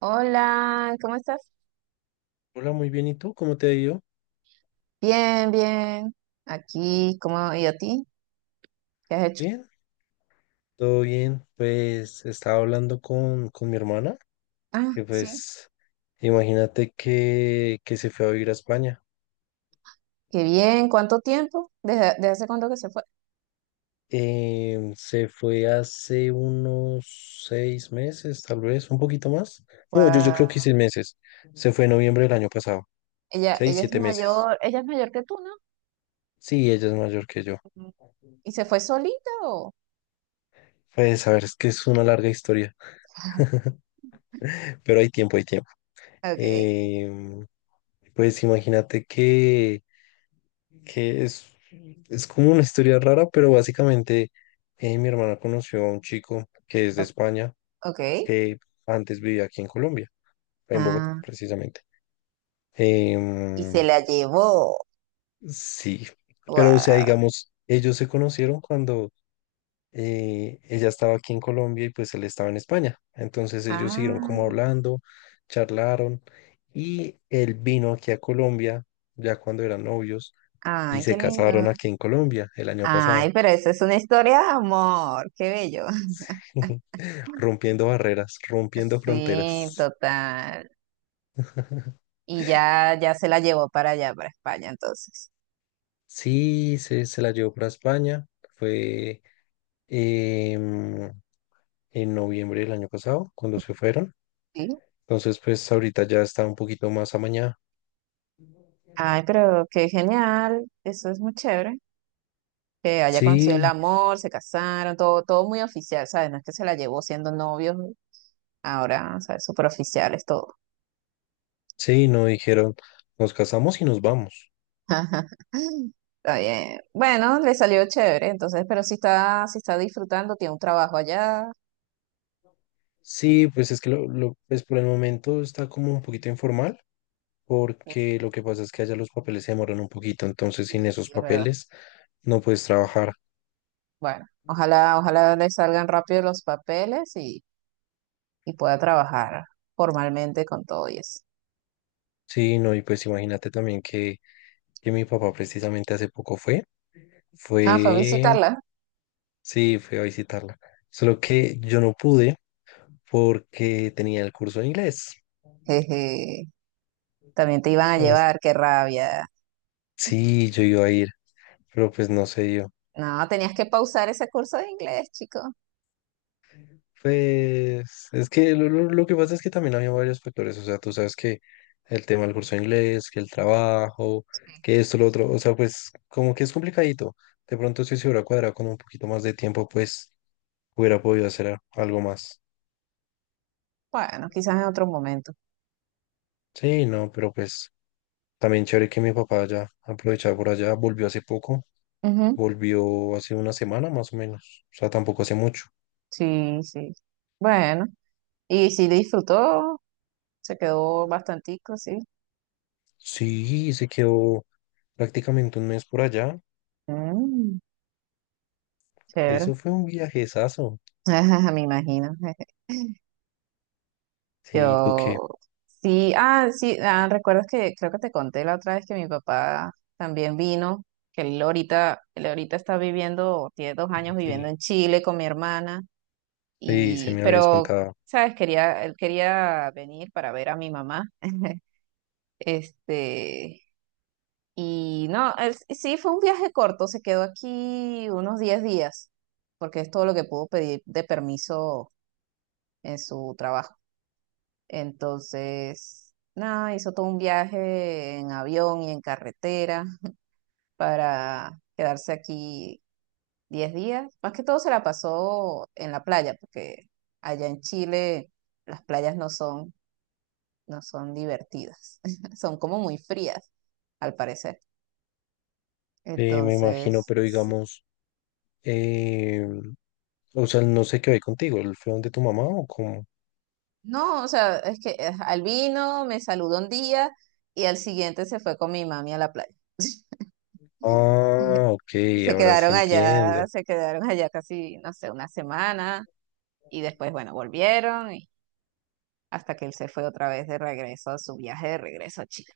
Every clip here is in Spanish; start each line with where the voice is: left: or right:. right: Hola, ¿cómo estás?
left: Hola, muy bien. ¿Y tú? ¿Cómo te ha ido?
right: Bien, bien. Aquí, ¿cómo? ¿Y a ti? ¿Qué has hecho?
left: Bien, todo bien. Pues estaba hablando con mi hermana,
right: Ah,
left: que
right: sí.
left: pues imagínate que se fue a vivir a España.
right: Qué bien. ¿Cuánto tiempo? ¿Desde hace cuánto que se fue?
left: Se fue hace unos 6 meses, tal vez, un poquito más. No, yo creo
right: Guau.
left: que 6 meses. Se fue en noviembre del año pasado.
right: Ella,
left: 6,
right: ella es
left: 7 meses.
right: mayor, ella es mayor que tú, ¿no?
left: Sí, ella es mayor que yo.
right: Ujú. ¿Y se fue solita o?
left: Pues a ver, es que es una larga historia, pero hay tiempo, hay tiempo.
right: Okay.
left: Em, pues imagínate que que es, es como una historia rara, pero básicamente mi hermana conoció a un chico que es de
right: o-
left: España,
right: Ok.
left: que antes vivía aquí en Colombia, en Bogotá,
right: Ah,
left: precisamente.
right: y
left: Em,
right: se la llevó.
left: sí, pero o sea,
right: Guau.
left: digamos, ellos se conocieron cuando ella estaba aquí en Colombia y pues él estaba en España. Entonces ellos siguieron como
right: Ah,
left: hablando, charlaron y él vino aquí a Colombia ya cuando eran novios y
right: ay, qué
left: se casaron
right: lindo.
left: aquí en Colombia el año pasado.
right: Ay, pero eso es una historia de amor. Qué bello.
left: Rompiendo barreras, rompiendo
right: Sí,
left: fronteras.
right: total. Y ya se la llevó para allá, para España, entonces.
left: Sí, se la llevó para España. Fue em, en noviembre del año pasado, cuando se fueron.
right: Sí.
left: Entonces, pues ahorita ya está un poquito más amañada.
right: Ay, pero qué genial, eso es muy chévere. Que haya conseguido el
left: Sí,
right: amor, se casaron, todo, todo muy oficial, ¿sabes? No es que se la llevó siendo novios, ahora, ¿sabes? Súper oficiales, todo.
left: sí, no dijeron, nos casamos y nos vamos.
right: Está bien. Bueno, le salió chévere, entonces, pero si está disfrutando, tiene un trabajo allá.
left: Sí, pues es que pues por el momento está como un poquito informal,
right: eh,
left: porque lo que pasa es que allá los papeles se demoran un poquito, entonces sin
right: Sí,
left: esos
right: sí, es verdad.
left: papeles no puedes trabajar.
right: Bueno, ojalá, ojalá le salgan rápido los papeles y pueda trabajar formalmente con todo y eso.
left: Sí, no, y pues imagínate también que mi papá precisamente hace poco
right: Ah, fue a
left: fue,
right: visitarla.
left: sí, fue a visitarla. Solo que yo no pude porque tenía el curso de inglés.
right: Jeje, también te iban a
left: O s-
right: llevar, qué rabia.
left: sí, yo iba a ir, pero pues no se dio.
right: No, tenías que pausar ese curso de inglés, chico.
left: Pues es que lo que pasa es que también había varios factores. O sea, tú sabes que el tema del curso de inglés, que el trabajo, que esto, lo otro. O sea, pues como que es complicadito. De pronto si se hubiera cuadrado con un poquito más de tiempo, pues hubiera podido hacer algo más.
right: Bueno, quizás en otro momento.
left: Sí, no, pero pues. También chévere que mi papá ya aprovechaba por allá, volvió hace poco,
right: Ujú,
left: volvió hace una semana más o menos, o sea, tampoco hace mucho.
right: sí, sí. Bueno, y sí disfrutó, se quedó bastantico, sí.
left: Sí, se quedó prácticamente un mes por allá.
right: Mm, chévere.
left: Eso fue un viajezazo.
right: Ajá, me imagino.
left: Sí, ¿tú qué?
right: Yo, sí, ah, sí, ah, recuerdas que creo que te conté la otra vez que mi papá también vino, que él ahorita está viviendo, tiene 2 años viviendo
left: Chile.
right: en Chile con mi hermana.
left: Sí, se
right: Y,
left: me habías
right: pero,
left: contado.
right: ¿sabes? Quería, él quería venir para ver a mi mamá. Este, y no, él sí sí, fue un viaje corto, se quedó aquí unos 10 días, porque es todo lo que pudo pedir de permiso en su trabajo. Entonces, nada, hizo todo un viaje en avión y en carretera para quedarse aquí 10 días. Más que todo se la pasó en la playa, porque allá en Chile las playas no son divertidas, son como muy frías, al parecer.
left: Sí, me imagino,
right: Entonces,
left: pero
right: sí.
left: digamos, eh, o sea, no sé qué hay contigo, ¿él fue donde tu mamá o cómo?
right: No, o sea, es que al vino, me saludó un día y al siguiente se fue con mi mami a la playa. Mm.
left: Ah, ok,
right: Y se
left: ahora
right: quedaron
left: sí entiendo.
right: allá, se quedaron allá casi, no sé, una semana y después, bueno, volvieron y hasta que él se fue otra vez de regreso a su viaje de regreso a Chile.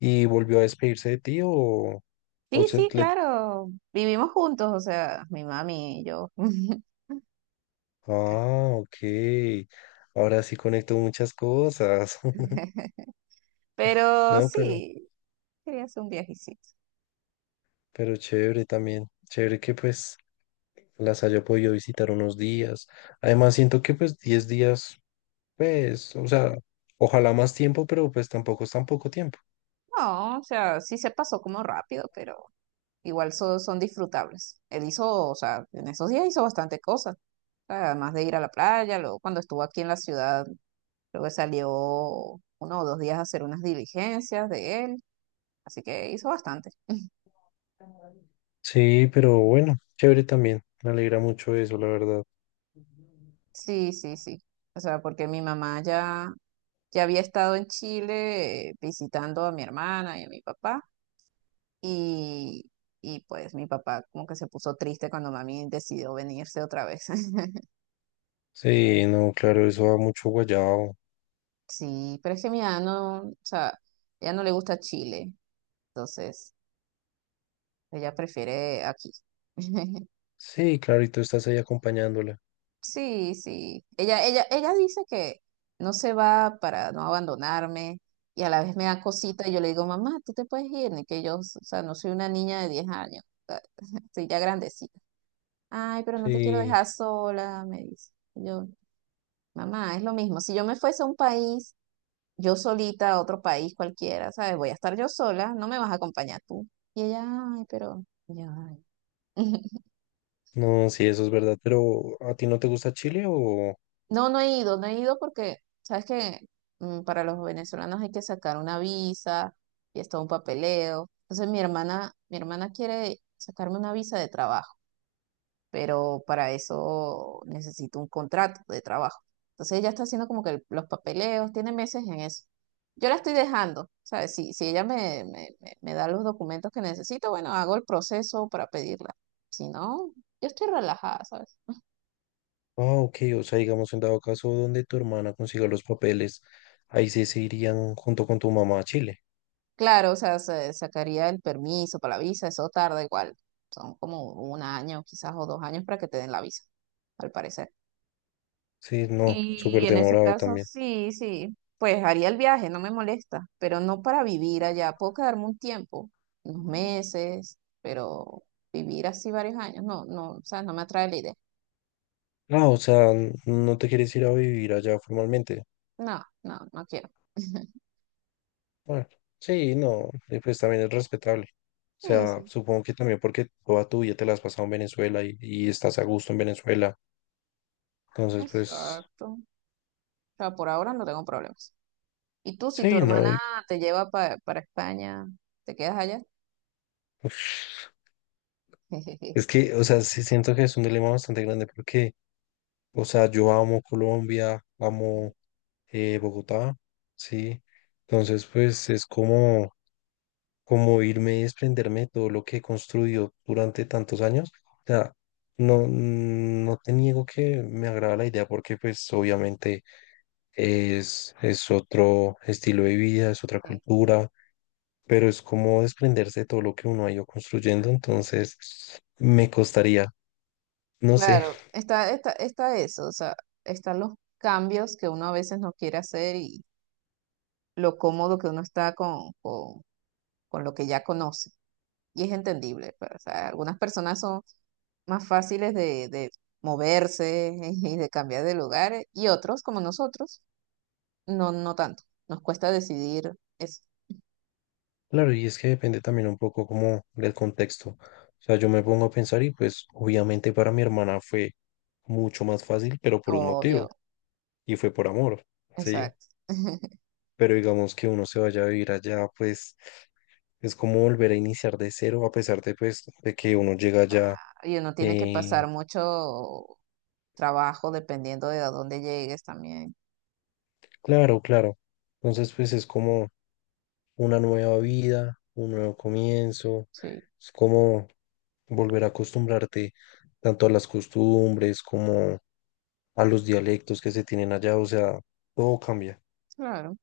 left: ¿Y volvió a despedirse de ti o
right: Sí,
left: se,
right: sí,
left: le
right: claro, vivimos juntos, o sea, mi mami y yo.
left: Ah, ok. Ahora sí conecto muchas cosas.
right: Pero
left: No, pero,
right: sí, quería hacer un viajecito.
left: pero chévere también. Chévere que pues las haya podido visitar unos días. Además, siento que pues 10 días, pues, o sea, ojalá más tiempo, pero pues tampoco es tan poco tiempo.
right: No, o sea, sí se pasó como rápido, pero igual son disfrutables. Él hizo, o sea, en esos días hizo bastante cosas. O sea, además de ir a la playa, luego cuando estuvo aquí en la ciudad, creo que salió 1 o 2 días a hacer unas diligencias de él. Así que hizo bastante.
left: Sí, pero bueno, chévere también. Me alegra mucho eso, la verdad.
right: Sí, sí, sí. O sea, porque mi mamá ya había estado en Chile visitando a mi hermana y a mi papá. Y, y pues mi papá como que se puso triste cuando mami decidió venirse otra vez.
left: Sí, no, claro, eso da mucho guayao.
right: Sí, pero es que mi mamá no, o sea, ella no le gusta Chile, entonces ella prefiere aquí.
left: Sí, claro, y tú estás ahí acompañándola.
right: Sí, sí. Ella dice que no se va para no abandonarme y a la vez me da cosita y yo le digo, mamá, tú te puedes ir, ni que yo, o sea, no soy una niña de 10 años, o sea, estoy ya grandecita. Ay, pero no te quiero
left: Sí,
right: dejar sola, me dice. Y yo, mamá, es lo mismo. Si yo me fuese a un país, yo solita a otro país cualquiera, ¿sabes? Voy a estar yo sola, no me vas a acompañar tú. Y ella, ay, pero... y yo, "Ay".
left: no, sí, eso es verdad. Pero, ¿a ti no te gusta Chile o?
right: No, no he ido porque, ¿sabes que para los venezolanos hay que sacar una visa y es todo un papeleo? Entonces mi hermana quiere sacarme una visa de trabajo. Pero para eso necesito un contrato de trabajo. Entonces ella está haciendo como que los papeleos, tiene meses en eso. Yo la estoy dejando, ¿sabes? Si ella me da los documentos que necesito, bueno, hago el proceso para pedirla. Si no, yo estoy relajada, ¿sabes?
left: Ah, ok, o sea, digamos, en dado caso donde tu hermana consiga los papeles, ahí sí se irían junto con tu mamá a Chile.
right: Claro, o sea, sacaría el permiso para la visa, eso tarda igual. Son como un año, quizás, o 2 años para que te den la visa, al parecer.
left: Sí, no,
right: Y
left: súper
right: en ese
left: demorado
right: caso,
left: también.
right: sí, sí, pues haría el viaje, no me molesta, pero no para vivir allá. Puedo quedarme un tiempo, unos meses, pero vivir así varios años, no, no, o sea, no me atrae la idea.
left: Ah, o sea, no te quieres ir a vivir allá formalmente.
right: No, no, no quiero.
left: Bueno, sí, no, y pues también es respetable. O
right: Sí,
left: sea,
right: sí,
left: supongo que también porque toda tu vida te la has pasado en Venezuela y estás a gusto en Venezuela. Entonces, pues,
right: exacto. O sea, por ahora no tengo problemas. ¿Y tú, si tu
left: sí, no,
right: hermana te lleva para España, te quedas allá?
left: uf, es que, o sea, sí siento que es un dilema bastante grande porque, o sea, yo amo Colombia, amo. Bogotá, sí. Entonces, pues es como irme y desprenderme de todo lo que he construido durante tantos años. O sea, no, no te niego que me agrada la idea porque pues obviamente es otro estilo de vida, es otra
right: Sí.
left: cultura, pero es como desprenderse de todo lo que uno ha ido construyendo. Entonces, me costaría, no sé.
right: Claro, está eso, o sea, están los cambios que uno a veces no quiere hacer, lo cómodo que uno está con lo que ya conoce. Y es entendible, pues, o sea, algunas personas son más fáciles de moverse y de cambiar de lugar y otros, como nosotros, no, no tanto. Nos cuesta decidir, es
left: Claro, y es que depende también un poco como del contexto. O sea, yo me pongo a pensar y pues obviamente para mi hermana fue mucho más fácil, pero por un
right: obvio,
left: motivo, y fue por amor, ¿sí?
right: exacto.
left: Pero digamos que uno se vaya a vivir allá, pues es como volver a iniciar de cero, a pesar de pues de que uno llega allá
right: Y uno tiene que
left: eh,
right: pasar mucho trabajo dependiendo de a dónde llegues también.
left: Claro, claro. Entonces, pues es como una nueva vida, un nuevo comienzo,
right: Sí.
left: es como volver a acostumbrarte tanto a las costumbres como a los dialectos que se tienen allá, o sea, todo cambia.
right: Claro. O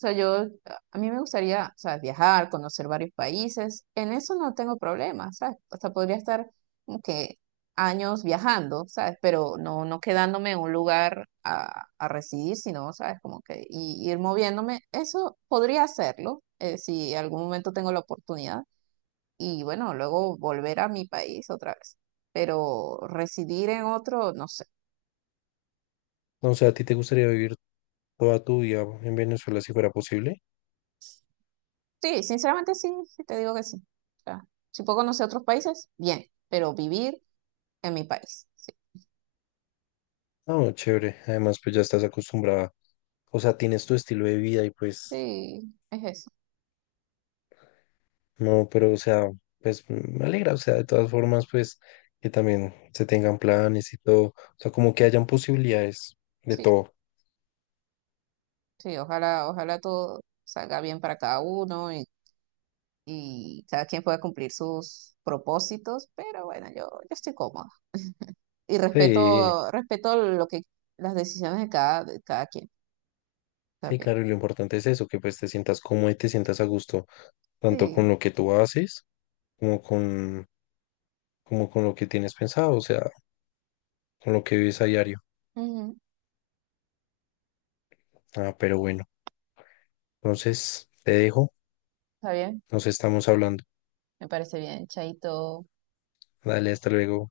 right: sea, a mí me gustaría, o sea, viajar, conocer varios países. En eso no tengo problema, ¿sabes? Hasta podría estar como que años viajando, ¿sabes? Pero no, no quedándome en un lugar a residir, sino, ¿sabes? Como que ir moviéndome. Eso podría hacerlo, si en algún momento tengo la oportunidad. Y bueno, luego volver a mi país otra vez. Pero residir en otro, no sé.
left: No, o sea, ¿a ti te gustaría vivir toda tu vida en Venezuela si fuera posible?
right: Sí, sinceramente sí, sí, te digo que sí. O sea, si puedo conocer otros países, bien, pero vivir en mi país. Sí,
left: No, chévere. Además, pues ya estás acostumbrada, o sea, tienes tu estilo de vida y pues
right: sí, es eso.
left: no, pero o sea, pues me alegra, o sea, de todas formas, pues que también se tengan planes y todo, o sea, como que hayan posibilidades de
right: Sí,
left: todo.
right: sí, ojalá, ojalá todo salga bien para cada uno y cada quien pueda cumplir sus propósitos, pero bueno, yo estoy cómoda. Y
left: Sí,
right: respeto las decisiones de cada quien
left: sí,
right: también.
left: claro, y lo importante es eso, que pues te sientas cómodo y te sientas a gusto, tanto con
right: Sí,
left: lo que tú haces como como con lo que tienes pensado, o sea, con lo que vives a diario.
right: ujú,
left: Ah, pero bueno, entonces te dejo,
right: está bien,
left: nos estamos hablando.
right: me parece bien, Chaito.
left: Dale, hasta luego.